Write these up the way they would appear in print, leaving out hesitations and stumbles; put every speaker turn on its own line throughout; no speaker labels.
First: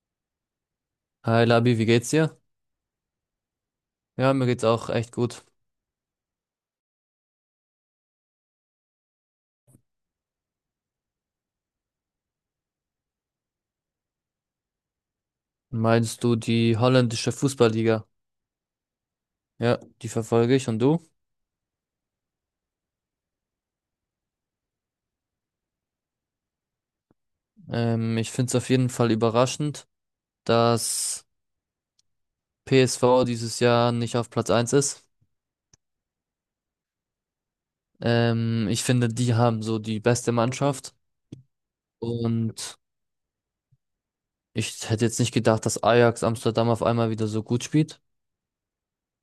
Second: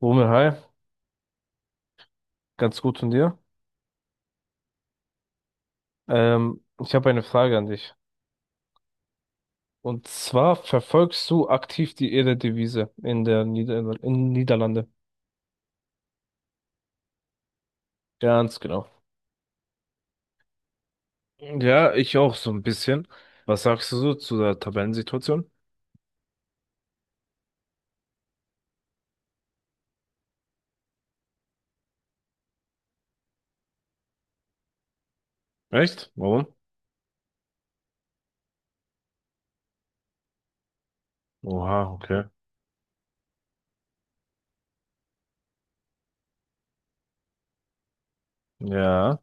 Romeo, hi,
Hi Labi, wie geht's dir?
ganz gut von dir.
Ja, mir geht's auch echt gut.
Ich habe eine Frage an dich. Und zwar verfolgst du aktiv die Eredivisie in der Niederlande?
Meinst du die holländische Fußballliga?
Ganz genau.
Ja, die verfolge ich und du?
Ja, ich auch so ein bisschen. Was sagst du so zu der Tabellensituation?
Ich find's auf jeden Fall überraschend, dass PSV dieses Jahr nicht auf Platz eins ist.
Echt? Warum?
Ich finde, die haben so die beste Mannschaft
Oha, okay.
und ich hätte jetzt nicht gedacht, dass Ajax Amsterdam auf einmal wieder so gut spielt.
Ja,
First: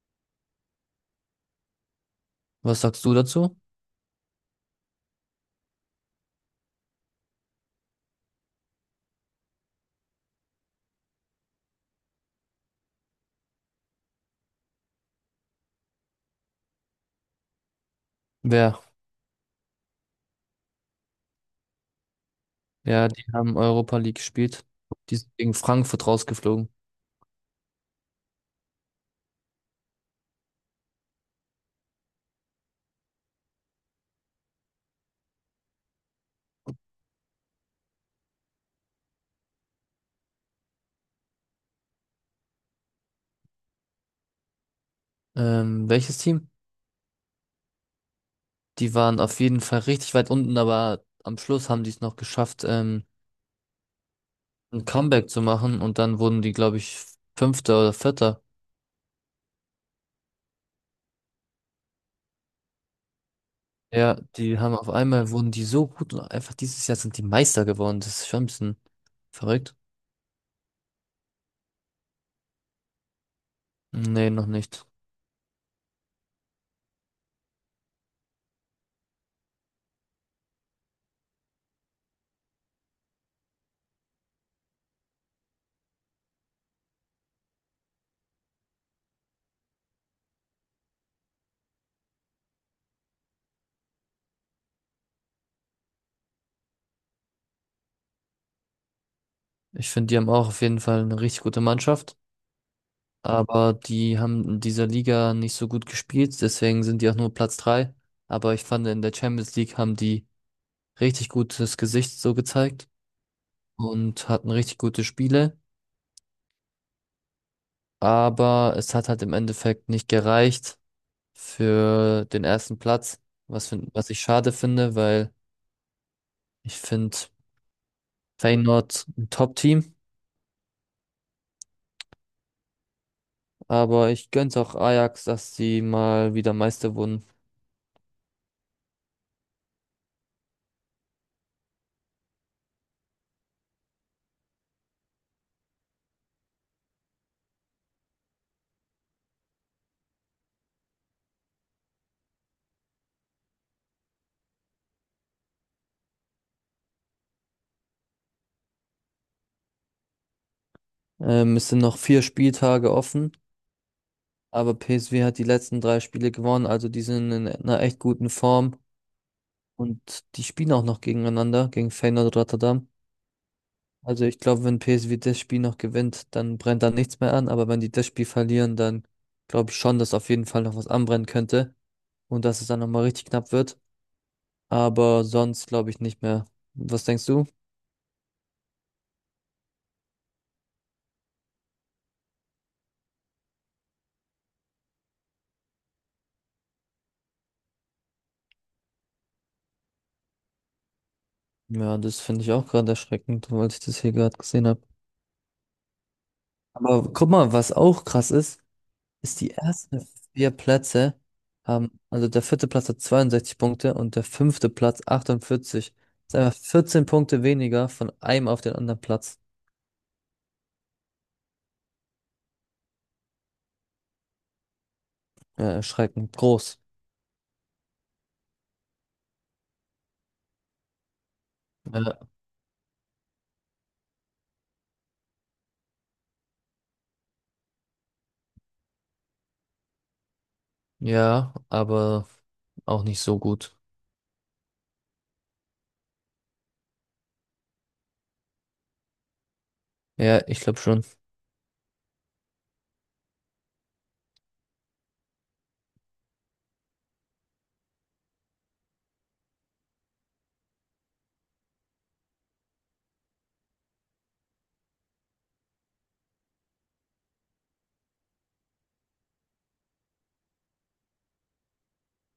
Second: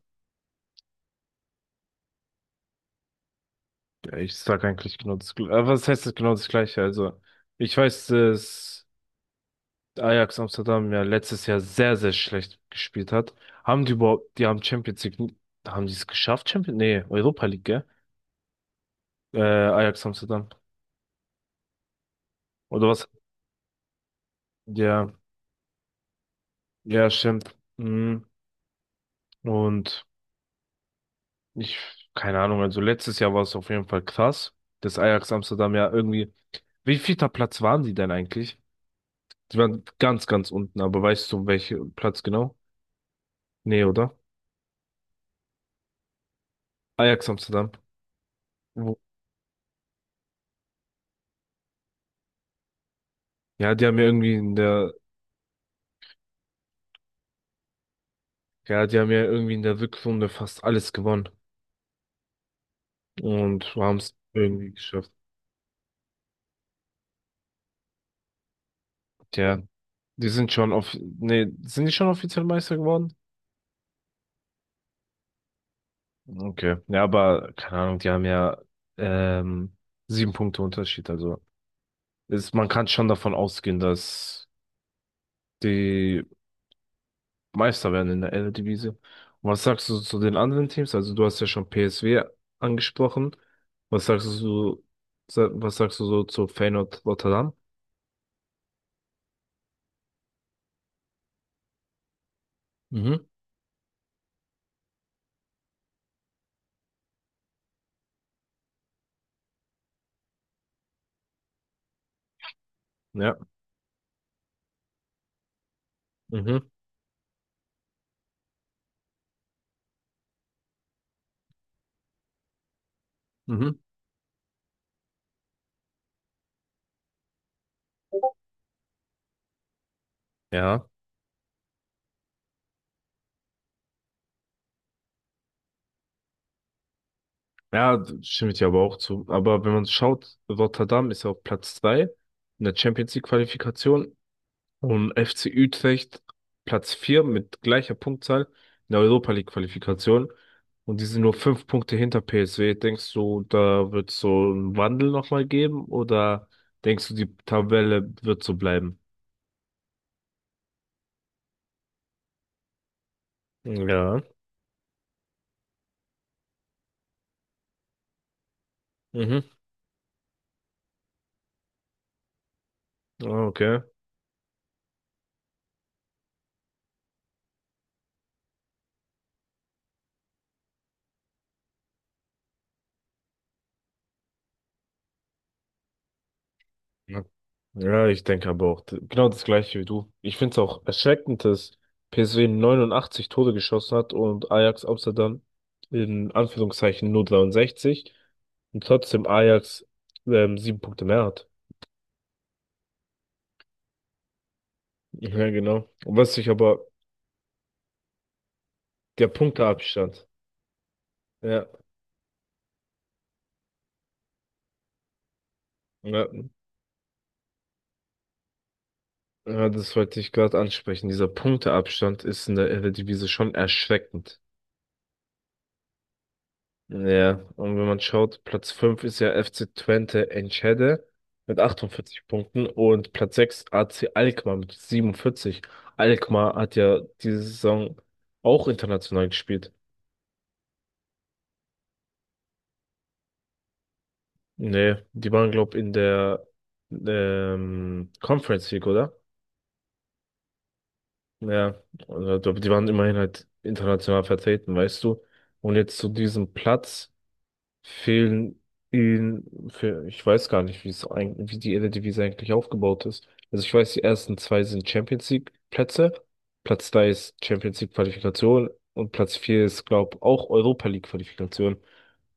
Was sagst du dazu?
ich sag eigentlich genau das Gleiche. Was heißt das genau das Gleiche? Also, ich weiß es. Ajax Amsterdam ja letztes Jahr sehr, sehr schlecht gespielt hat. Haben die überhaupt, die haben Champions League, haben die es geschafft? Champions, nee, Europa League, gell?
Wer?
Ajax Amsterdam. Oder was?
Ja, die haben Europa League gespielt.
Ja,
Die sind gegen Frankfurt rausgeflogen.
ja, stimmt. Mhm. Und ich, keine Ahnung, also letztes Jahr war es auf jeden Fall krass, dass Ajax Amsterdam ja irgendwie, wie vielter Platz waren die denn eigentlich? Die waren ganz, ganz unten, aber weißt du, welcher Platz genau? Nee, oder?
Welches Team?
Ajax Amsterdam.
Die
Wo-
waren auf jeden Fall richtig weit unten, aber am Schluss haben die es noch geschafft,
Ja, die haben ja irgendwie in
ein
der
Comeback zu machen und dann wurden die, glaube ich, Fünfter oder Vierter.
Ja, die haben ja irgendwie in der Rückrunde fast alles gewonnen und haben es
Ja, die
irgendwie
haben auf
geschafft.
einmal wurden die so gut und einfach dieses Jahr sind die Meister geworden. Das ist schon ein bisschen
Tja,
verrückt.
die sind schon sind die schon offiziell Meister geworden?
Nee, noch nicht.
Okay. Ja, aber keine Ahnung, die haben ja ähm, sieben Punkte Unterschied. Also ist, man kann schon davon ausgehen, dass die Meister werden in der Eredivisie. Und was sagst du zu den anderen Teams? Also du hast ja schon PSV angesprochen. Was sagst du, was sagst du so zu Feyenoord Rotterdam?
Ich finde, die haben auch auf jeden Fall eine richtig gute Mannschaft,
Mhm.
aber die haben in dieser Liga nicht so gut gespielt, deswegen sind die auch nur Platz drei. Aber ich fand, in der Champions League haben die richtig gutes Gesicht so gezeigt
Ja.
und hatten richtig gute Spiele.
Mhm.
Aber es hat halt im Endeffekt nicht gereicht für den ersten Platz, was,
Mhm.
find, was ich schade finde, weil ich finde Feyenoord ein Top-Team,
Ja,
aber ich gönn's auch Ajax, dass sie mal wieder Meister wurden.
ja, da stimme ich dir aber auch zu. Aber wenn man schaut, Rotterdam ist ja auf Platz 3 in der Champions League Qualifikation und FC Utrecht Platz 4 mit gleicher Punktzahl in der Europa League Qualifikation. Und die sind nur fünf Punkte hinter PSV. Denkst du, da wird so einen Wandel nochmal geben oder denkst du, die Tabelle wird so bleiben?
Es sind noch vier Spieltage offen,
Ja.
aber PSV hat die letzten drei Spiele gewonnen, also die sind in einer echt guten Form
Mhm.
und die spielen auch noch gegeneinander, gegen Feyenoord Rotterdam.
Ah, okay.
Also ich glaube, wenn PSV das Spiel noch gewinnt, dann brennt da nichts mehr an. Aber wenn die das Spiel verlieren, dann glaube ich schon, dass auf jeden Fall noch was anbrennen könnte und dass es dann nochmal richtig knapp wird. Aber sonst glaube ich nicht mehr. Was denkst du?
Ja, ich denke aber auch genau das gleiche wie du. Ich finde es auch erschreckend, dass PSV 89 Tore geschossen hat und Ajax Amsterdam in Anführungszeichen nur 63 und trotzdem Ajax sieben Punkte mehr hat.
Ja, das finde ich auch gerade erschreckend, weil ich das hier gerade gesehen habe.
Ja, genau. Und was ich aber,
Aber guck mal, was auch krass ist,
der
ist die ersten
Punkteabstand.
vier Plätze
Ja,
haben, also der vierte Platz hat 62 Punkte und der fünfte Platz 48.
ja,
Das ist einfach 14 Punkte weniger von einem auf den anderen Platz.
ja, das wollte ich gerade ansprechen. Dieser Punkteabstand ist in der Eredivisie schon erschreckend.
Ja, erschreckend groß.
Ja, und wenn man schaut, Platz 5 ist ja FC Twente Enschede mit
Äh,
48 Punkten und Platz sechs AC Alkmaar mit 47. Alkmaar hat ja diese Saison auch international gespielt.
ja, aber auch nicht so gut.
Nee, die waren, glaub, in der Conference League, oder?
Ja, ich glaube schon.
Ja, also, die waren immerhin halt international vertreten, weißt du. Und jetzt zu diesem Platz fehlen ihnen für, ich weiß gar nicht, wie es eigentlich, wie die Eredivisie eigentlich aufgebaut ist. Also ich weiß, die ersten zwei sind Champions League Plätze, Platz drei ist Champions League Qualifikation und Platz vier ist, glaube ich, auch Europa League Qualifikation.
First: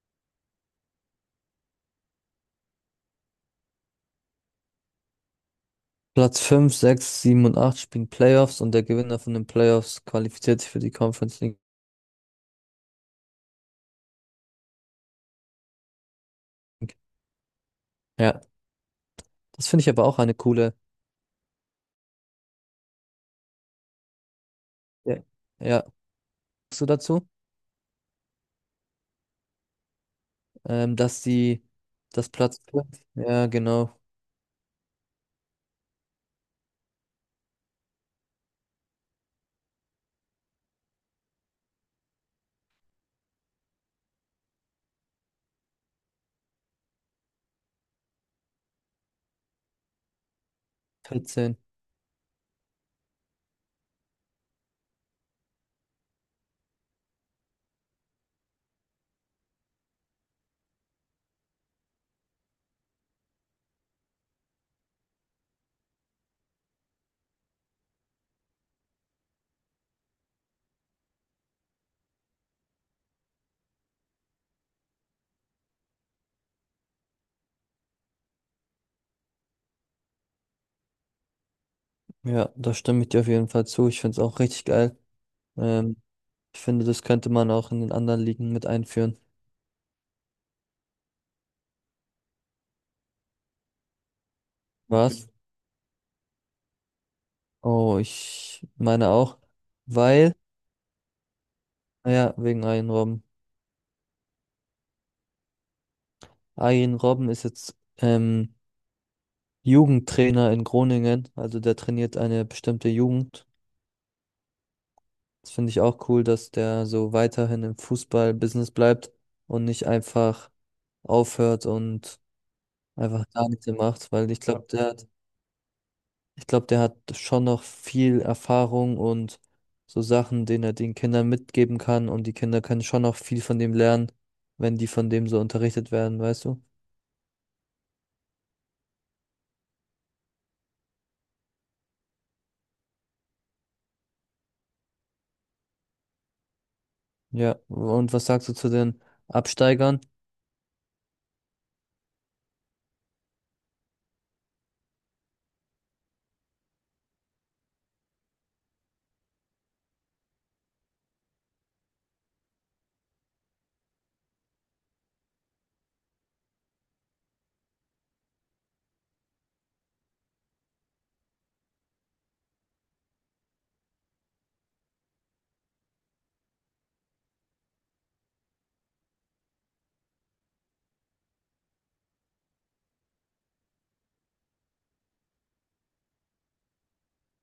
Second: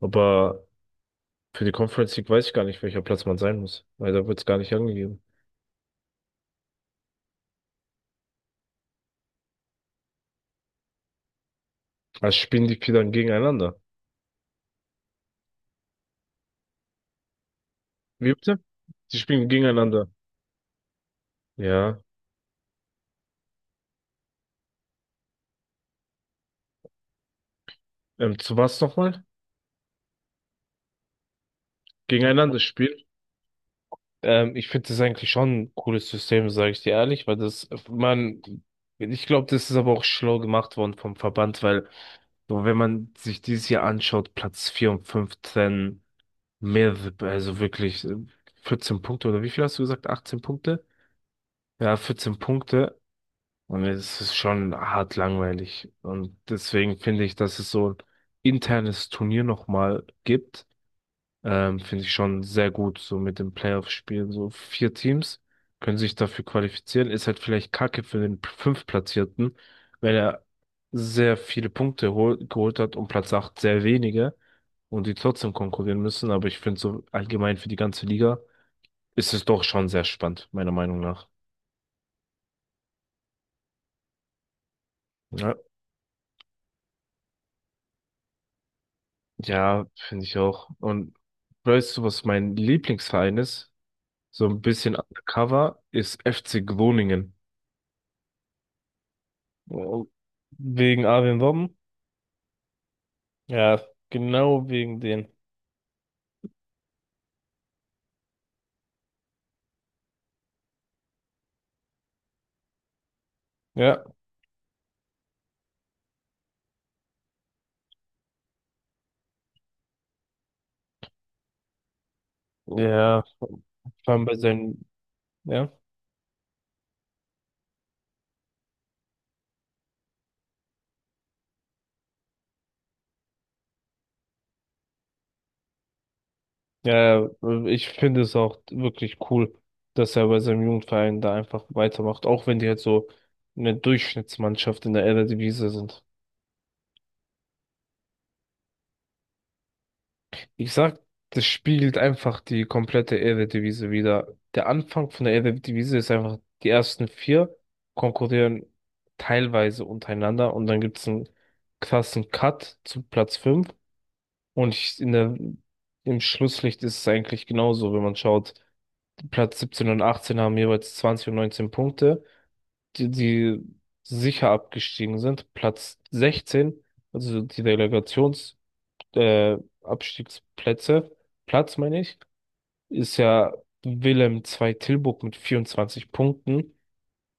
Aber für die Conference League weiß ich gar nicht, welcher Platz man sein muss, weil da wird es gar nicht angegeben.
Platz fünf, sechs, sieben und 8 spielen Playoffs und der Gewinner von den Playoffs qualifiziert sich für die Conference League.
Also spielen die vier dann gegeneinander. Wie
Ja,
bitte? Die spielen
das finde ich aber
gegeneinander.
auch eine coole.
Ja.
Ja. Ja, sagst du dazu?
Zu was nochmal?
Dass die, das Platz
Gegeneinander
5?
spielen?
Ja, genau,
Ich finde das eigentlich schon ein cooles System, sage ich dir ehrlich, weil das, man, ich glaube, das ist aber auch schlau gemacht worden vom Verband, weil so, wenn man sich dieses Jahr anschaut, Platz 4 und 15 mehr, also wirklich 14 Punkte oder wie viel hast du gesagt? 18 Punkte?
14.
Ja, 14 Punkte. Und es ist schon hart langweilig. Und deswegen finde ich, dass es so ein internes Turnier nochmal gibt finde ich schon sehr gut, so mit dem Playoff-Spielen. So vier Teams können sich dafür qualifizieren. Ist halt vielleicht Kacke für den Fünftplatzierten, weil er sehr viele Punkte hol geholt hat und Platz 8 sehr wenige und die trotzdem konkurrieren müssen. Aber ich finde so allgemein für die ganze Liga ist es doch schon sehr spannend, meiner Meinung nach.
Ja, da stimme ich dir auf jeden Fall zu. Ich finde es auch richtig geil.
Ja,
Ähm, ich finde, das könnte man auch in den anderen Ligen mit einführen.
ja, finde ich auch. Und weißt du, was mein Lieblingsverein ist? So ein bisschen
Was?
undercover ist FC Groningen.
Oh, ich meine auch,
Oh,
weil
wegen Arjen Robben?
ah ja, wegen Arjen Robben.
Ja, genau wegen den.
Arjen Robben ist jetzt Jugendtrainer in Groningen, also der trainiert eine bestimmte Jugend.
Ja,
Das finde ich auch cool, dass der so weiterhin im Fußball-Business bleibt und nicht einfach aufhört und einfach
ja,
gar
vor
nichts mehr macht,
allem
weil ich
bei
glaube,
seinem, ja,
ich glaube, der hat schon noch viel Erfahrung und so Sachen, denen er den Kindern mitgeben kann und die Kinder können schon noch viel von dem lernen, wenn die von dem so unterrichtet werden, weißt du?
ja, ich finde es auch wirklich cool, dass er bei seinem Jugendverein da einfach weitermacht, auch wenn die halt so eine Durchschnittsmannschaft in der Eredivisie sind.
Ja, und was sagst du zu den Absteigern?
Ich sag, das spiegelt einfach die komplette Eredivisie wider. Der Anfang von der Eredivisie ist einfach, die ersten vier konkurrieren teilweise untereinander und dann gibt's einen krassen Cut zu Platz fünf. Und ich, in der, im Schlusslicht ist es eigentlich genauso, wenn man schaut, Platz 17 und 18 haben jeweils 20 und 19 Punkte, die, die sicher abgestiegen sind. Platz 16, also die äh, Abstiegsplätze, Platz meine ich, ist ja Willem II Tilburg mit 24 Punkten.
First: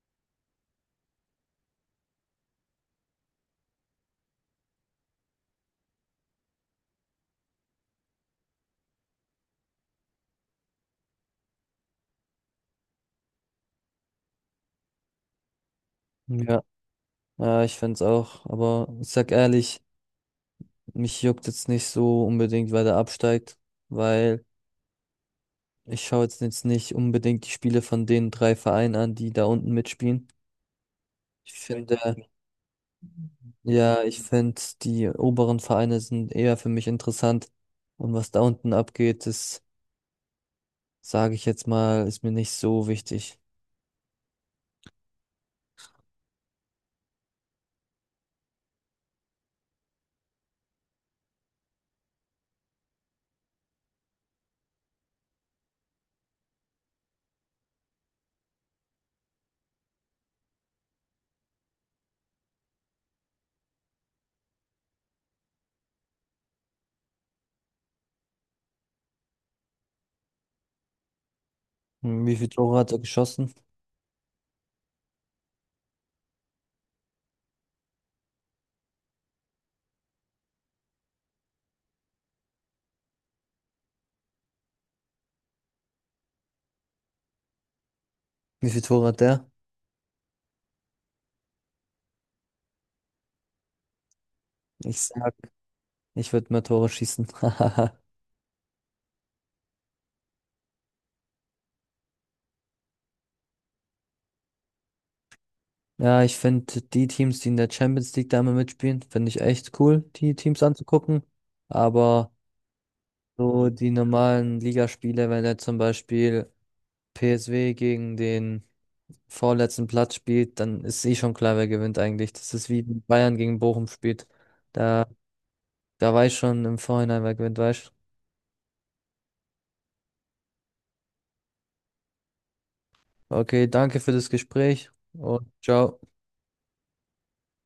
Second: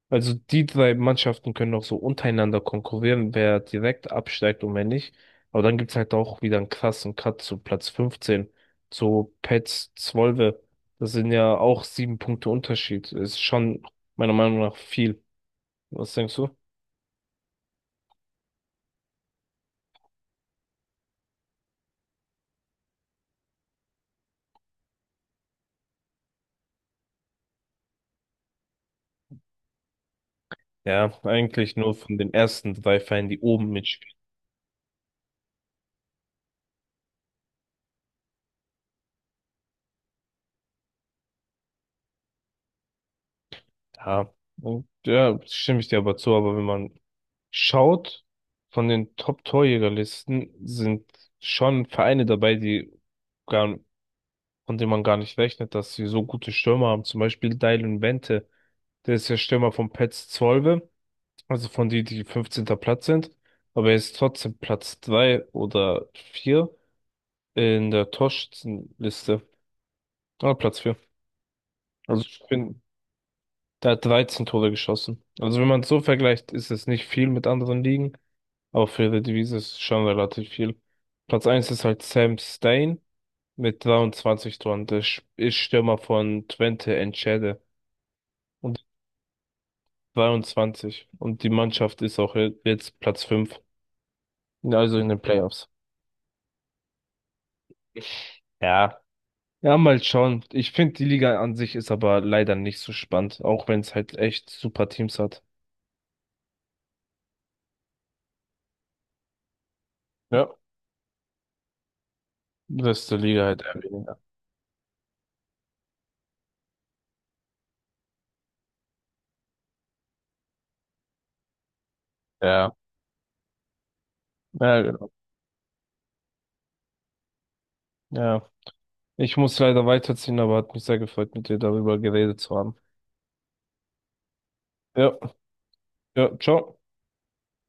Also die drei Mannschaften können auch so untereinander konkurrieren, wer direkt absteigt und wer nicht. Aber dann gibt's halt auch wieder einen krassen Cut zu Platz 15, zu Petz Zwolle. Das sind ja auch sieben Punkte Unterschied. Ist schon meiner Meinung nach viel. Was denkst
Hm.
du?
Ja, ja, ich find's auch, aber ich sag ehrlich, mich juckt jetzt nicht so unbedingt, wer da absteigt, weil ich schaue jetzt nicht unbedingt die Spiele von den drei Vereinen an, die da unten mitspielen.
Ja,
Ich
eigentlich nur
finde,
von den ersten drei Vereinen, die oben mit.
ja, ich finde, die oberen Vereine sind eher für mich interessant und was da unten abgeht, das sage ich jetzt mal, ist mir nicht so wichtig.
Ja, und ja, stimme ich dir aber zu, aber wenn man schaut, von den Top-Torjägerlisten sind schon Vereine dabei, die gar, von denen man gar nicht rechnet, dass sie so gute Stürmer haben. Zum Beispiel Dylan Wente, der ist ja Stürmer von Pets Zwolle, also von die, die 15. Platz sind, aber er ist trotzdem Platz 3 oder 4 in der Torschützenliste. Ah, Platz vier. Also
Hm, wie
ich
viele
finde,
Tore hat er geschossen?
der hat 13 Tore geschossen. Also wenn man es so vergleicht, ist es nicht viel mit anderen Ligen, aber für die Eredivisie ist es schon relativ viel. Platz eins ist halt Sam Stein mit 23 Toren. Der ist Stürmer von Twente Enschede
Wie viele
und
Tore hat der?
22. Und die Mannschaft ist auch jetzt Platz fünf, also
Ich
in den
sag
Playoffs.
Ich würde mehr Tore schießen.
Ja. Ja, mal schauen. Ich finde, die Liga an sich ist aber leider nicht so spannend, auch wenn es halt echt super Teams hat.
Ja, ich finde die Teams, die in der Champions League da immer mitspielen, finde ich echt cool, die
Ja,
Teams anzugucken. Aber
das ist der Liga halt
so
eher
die
weniger.
normalen Ligaspiele, wenn er zum Beispiel PSW gegen den vorletzten Platz spielt, dann ist eh schon klar, wer gewinnt eigentlich. Das ist
Ja.
wie wenn Bayern gegen Bochum spielt.
Ja,
Da, da weiß schon im Vorhinein, wer gewinnt, weißt.
ja, ich muss leider weiterziehen, aber hat mich sehr gefreut, mit dir darüber geredet zu haben.
Okay, danke für das Gespräch
Ja,
und ciao.
ja, ciao.